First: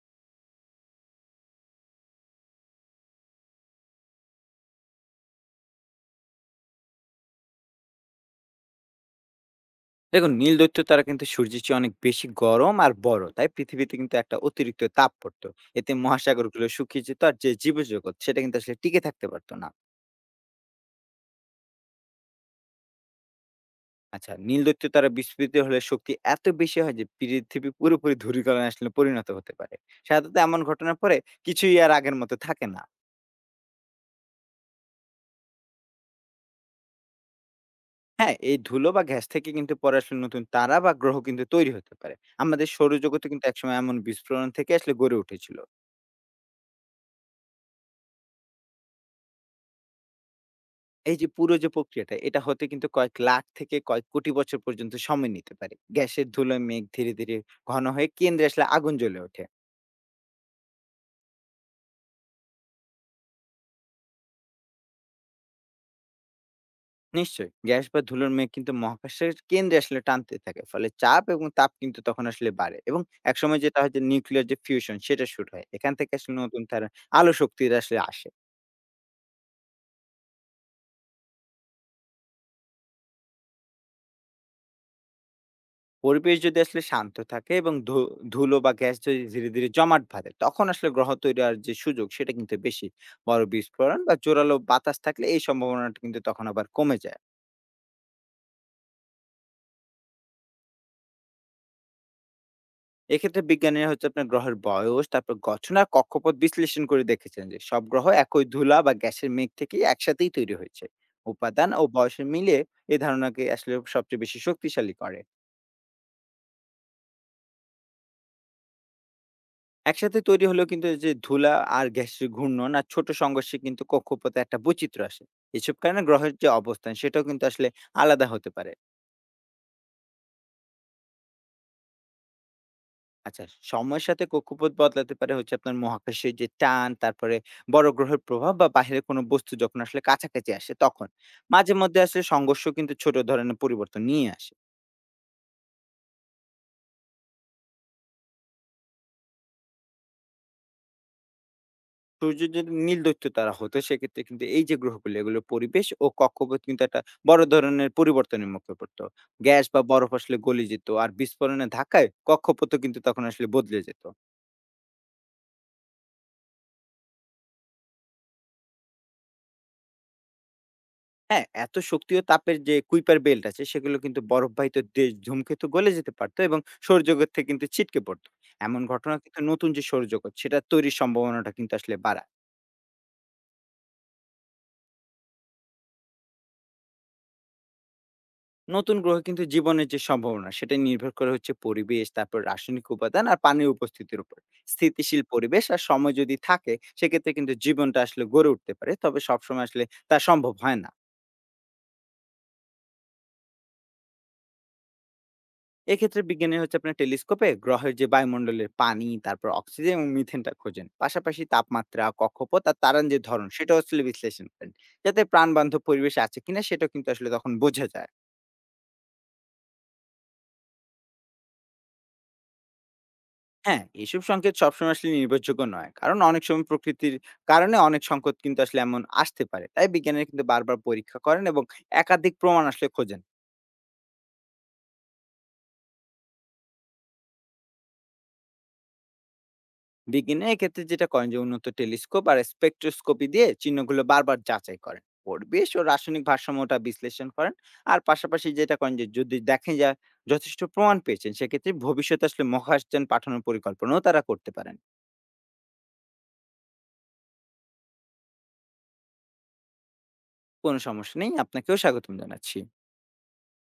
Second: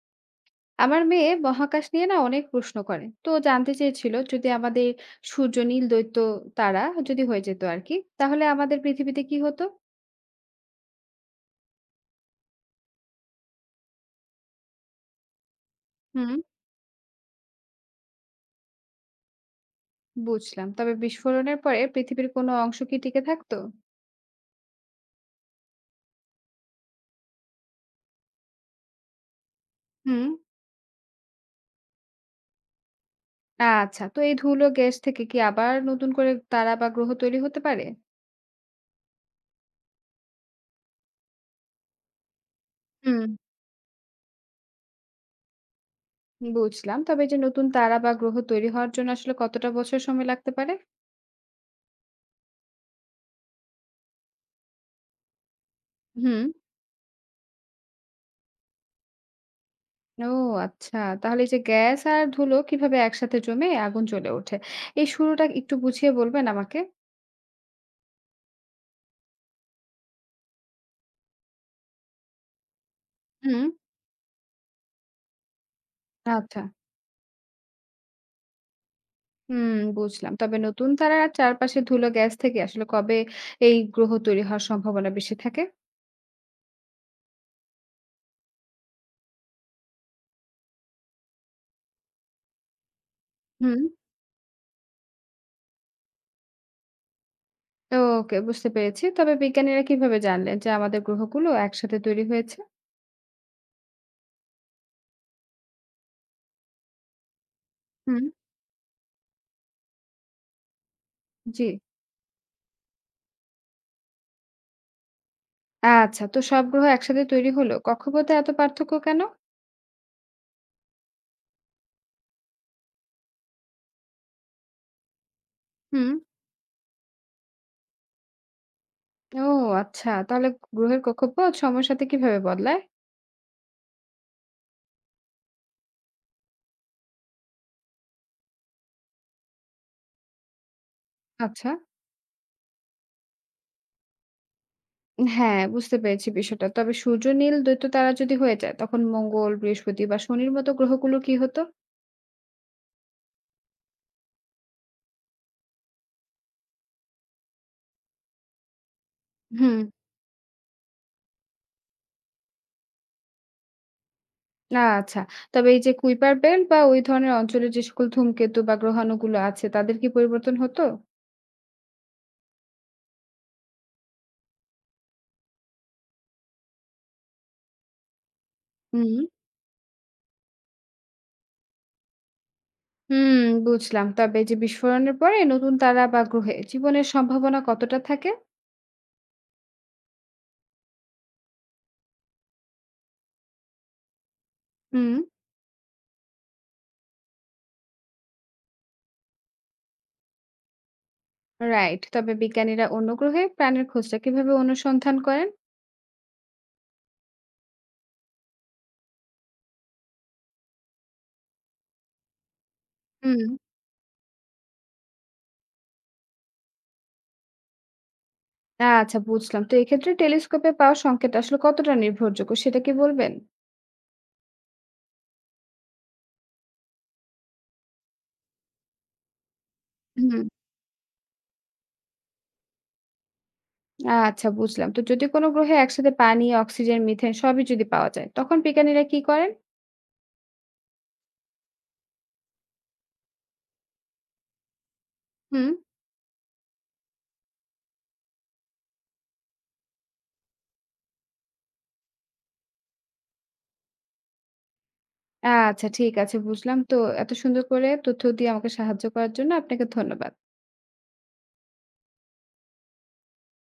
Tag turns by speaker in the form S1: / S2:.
S1: আমার মেয়ে মহাকাশ নিয়ে না অনেক প্রশ্ন করে, তো জানতে চেয়েছিল যদি আমাদের সূর্য নীল দ্বৈত তারা যদি হয়ে যেত আর কি, তাহলে আমাদের পৃথিবীতে কি হতো?
S2: দেখুন, নীল দৈত্য তারা কিন্তু সূর্যের চেয়ে অনেক বেশি গরম আর বড়। তাই পৃথিবীতে কিন্তু একটা অতিরিক্ত তাপ পড়তো। এতে
S1: হুম,
S2: মহাসাগরগুলো শুকিয়ে যেত আর যে জীবজগৎ সেটা কিন্তু আসলে টিকে থাকতে পারতো না।
S1: বুঝলাম। তবে বিস্ফোরণের পরে পৃথিবীর কোনো অংশ কি টিকে থাকতো?
S2: আচ্ছা, নীল দৈত্য তারা বিস্ফোরিত হলে শক্তি এত বেশি হয় যে পৃথিবী পুরোপুরি ধূলিকণায় আসলে পরিণত হতে পারে।
S1: হুম।
S2: সাধারণত এমন ঘটনার পরে কিছুই আর আগের মতো থাকে না।
S1: আচ্ছা, তো এই ধুলো গ্যাস থেকে কি আবার নতুন করে তারা বা গ্রহ তৈরি হতে পারে?
S2: হ্যাঁ, এই ধুলো বা গ্যাস থেকে কিন্তু পরে আসলে নতুন তারা বা গ্রহ কিন্তু তৈরি হতে পারে। আমাদের সৌরজগতে
S1: হুম,
S2: কিন্তু একসময় এমন বিস্ফোরণ থেকে আসলে গড়ে উঠেছিল।
S1: বুঝলাম। তবে এই যে নতুন তারা বা গ্রহ তৈরি হওয়ার জন্য আসলে কতটা বছর সময় লাগতে পারে?
S2: এই যে পুরো যে প্রক্রিয়াটা, এটা হতে কিন্তু কয়েক লাখ থেকে কয়েক কোটি বছর পর্যন্ত সময় নিতে পারে। গ্যাসের
S1: হুম।
S2: ধুলোয় মেঘ ধীরে ধীরে ঘন হয়ে কেন্দ্রে আসলে আগুন জ্বলে ওঠে।
S1: ও আচ্ছা। তাহলে এই যে গ্যাস আর ধুলো কিভাবে একসাথে জমে আগুন জ্বলে ওঠে? এই শুরুটা একটু বুঝিয়ে বলবেন আমাকে?
S2: নিশ্চয়ই গ্যাস বা ধুলোর মেঘ কিন্তু মহাকাশের কেন্দ্রে আসলে টানতে থাকে। ফলে চাপ এবং তাপ কিন্তু তখন আসলে বাড়ে এবং একসময়
S1: হুম।
S2: যেটা হয় যে নিউক্লিয়ার যে ফিউশন সেটা শুরু হয়। এখান থেকে আসলে
S1: আচ্ছা।
S2: নতুন তারা আলো শক্তির আসলে আসে।
S1: হুম, বুঝলাম। তবে নতুন তারার চারপাশে ধুলো গ্যাস থেকে আসলে কবে এই গ্রহ তৈরি হওয়ার সম্ভাবনা বেশি থাকে?
S2: পরিবেশ যদি আসলে শান্ত থাকে এবং ধুলো বা গ্যাস যদি ধীরে ধীরে জমাট বাঁধে তখন আসলে গ্রহ তৈরি হওয়ার যে সুযোগ সেটা কিন্তু বেশি। বড়
S1: হুম।
S2: বিস্ফোরণ বা জোরালো বাতাস থাকলে এই সম্ভাবনাটা কিন্তু তখন আবার কমে যায়।
S1: ওকে, বুঝতে পেরেছি। তবে বিজ্ঞানীরা কিভাবে জানলেন যে আমাদের গ্রহগুলো একসাথে তৈরি হয়েছে?
S2: এক্ষেত্রে বিজ্ঞানীরা হচ্ছে আপনার গ্রহের বয়স, তারপর গঠন আর কক্ষপথ বিশ্লেষণ করে দেখেছেন যে সব গ্রহ
S1: হুম।
S2: একই ধুলা বা গ্যাসের মেঘ থেকে একসাথেই তৈরি হয়েছে।
S1: জি।
S2: উপাদান ও বয়সের মিলে এই ধারণাকে আসলে সবচেয়ে বেশি শক্তিশালী করে।
S1: আচ্ছা, তো সব গ্রহ একসাথে তৈরি হলেও কক্ষপথে এত পার্থক্য কেন?
S2: একসাথে তৈরি হলেও কিন্তু এই যে ধুলা আর গ্যাসের ঘূর্ণন আর ছোট সংঘর্ষে কিন্তু কক্ষপথে একটা বৈচিত্র্য আসে। এসব কারণে
S1: হুম।
S2: গ্রহের যে অবস্থান সেটাও কিন্তু আসলে আলাদা হতে পারে।
S1: ও আচ্ছা। তাহলে গ্রহের কক্ষপথ সময়ের সাথে কিভাবে বদলায়?
S2: আচ্ছা, সময়ের সাথে কক্ষপথ বদলাতে পারে হচ্ছে আপনার মহাকাশের যে টান, তারপরে বড় গ্রহের প্রভাব বা বাইরের কোনো বস্তু যখন আসলে কাছাকাছি আসে তখন
S1: আচ্ছা।
S2: মাঝে মধ্যে আসলে সংঘর্ষ কিন্তু ছোট ধরনের পরিবর্তন নিয়ে আসে।
S1: হ্যাঁ, বুঝতে পেরেছি বিষয়টা। তবে সূর্য নীল দ্বৈত তারা যদি হয়ে যায়, তখন মঙ্গল, বৃহস্পতি বা শনির মতো গ্রহগুলো কি হতো?
S2: সূর্য যদি নির্লিপ্ত তারা হতো সেক্ষেত্রে কিন্তু এই যে গ্রহগুলো এগুলোর পরিবেশ ও কক্ষপথ কিন্তু একটা বড় ধরনের পরিবর্তনের মুখে পড়তো। গ্যাস
S1: হুম।
S2: বা বরফ আসলে গলে যেত আর বিস্ফোরণের ধাক্কায় কক্ষপথও কিন্তু তখন আসলে বদলে যেত।
S1: আচ্ছা। তবে এই যে কুইপার বেল্ট বা ওই ধরনের অঞ্চলে যে সকল ধূমকেতু বা গ্রহাণুগুলো আছে, তাদের কি পরিবর্তন হতো?
S2: হ্যাঁ, এত শক্তি ও তাপের যে কুইপার বেল্ট আছে সেগুলো কিন্তু বরফবাহিত দেশ ধূমকেতু গলে যেতে পারতো এবং সৌরজগৎ থেকে কিন্তু ছিটকে পড়তো। এমন
S1: হুম।
S2: ঘটনা কিন্তু নতুন যে সৌরজগৎ সেটা তৈরির সম্ভাবনাটা কিন্তু আসলে বাড়ায়।
S1: হুম, বুঝলাম। তবে এই যে বিস্ফোরণের পরে নতুন তারা বা গ্রহে জীবনের সম্ভাবনা কতটা থাকে?
S2: নতুন গ্রহে কিন্তু জীবনের যে সম্ভাবনা সেটা নির্ভর করে হচ্ছে পরিবেশ, তারপর রাসায়নিক উপাদান আর পানির উপস্থিতির উপর।
S1: হুম।
S2: স্থিতিশীল পরিবেশ আর সময় যদি থাকে সেক্ষেত্রে কিন্তু জীবনটা আসলে গড়ে উঠতে পারে, তবে সবসময় আসলে তা সম্ভব হয় না।
S1: রাইট। তবে বিজ্ঞানীরা অন্য গ্রহে প্রাণের খোঁজটা কিভাবে অনুসন্ধান করেন?
S2: এক্ষেত্রে বিজ্ঞানী হচ্ছে আপনার টেলিস্কোপে গ্রহের যে বায়ুমণ্ডলের পানি, তারপর অক্সিজেন এবং মিথেনটা খোঁজেন। পাশাপাশি তাপমাত্রা, কক্ষপথ আর তারান যে ধরন
S1: হুম।
S2: সেটা আসলে বিশ্লেষণ করেন যাতে প্রাণবান্ধব পরিবেশ আছে কিনা সেটা কিন্তু আসলে তখন বোঝা যায়।
S1: আচ্ছা, বুঝলাম। তো এক্ষেত্রে টেলিস্কোপে পাওয়া সংকেত আসলে কতটা নির্ভরযোগ্য সেটা কি বলবেন?
S2: হ্যাঁ, এসব সংকেত সবসময় আসলে নির্ভরযোগ্য নয়। কারণ অনেক সময় প্রকৃতির কারণে অনেক সংকট কিন্তু আসলে এমন আসতে পারে। তাই বিজ্ঞানীরা কিন্তু
S1: হুম।
S2: বারবার পরীক্ষা করেন এবং একাধিক প্রমাণ আসলে খোঁজেন।
S1: আচ্ছা, বুঝলাম। তো যদি কোনো গ্রহে একসাথে পানি, অক্সিজেন, মিথেন সবই যদি পাওয়া যায়, তখন বিজ্ঞানীরা কি করেন?
S2: বিজ্ঞানীরা এক্ষেত্রে যেটা করেন যে উন্নত টেলিস্কোপ আর স্পেকট্রোস্কোপি দিয়ে চিহ্নগুলো বারবার যাচাই করেন।
S1: হুম।
S2: পরিবেশ ও রাসায়নিক ভারসাম্যটা বিশ্লেষণ করেন। আর পাশাপাশি যেটা করেন যে যদি দেখেন যে যথেষ্ট প্রমাণ পেয়েছেন সেক্ষেত্রে ভবিষ্যতে আসলে মহাকাশযান পাঠানোর পরিকল্পনাও তারা করতে পারেন।
S1: আচ্ছা, ঠিক আছে, বুঝলাম। তো এত সুন্দর করে তথ্য দিয়ে আমাকে সাহায্য করার জন্য আপনাকে ধন্যবাদ।
S2: কোনো সমস্যা নেই। আপনাকেও স্বাগতম জানাচ্ছি।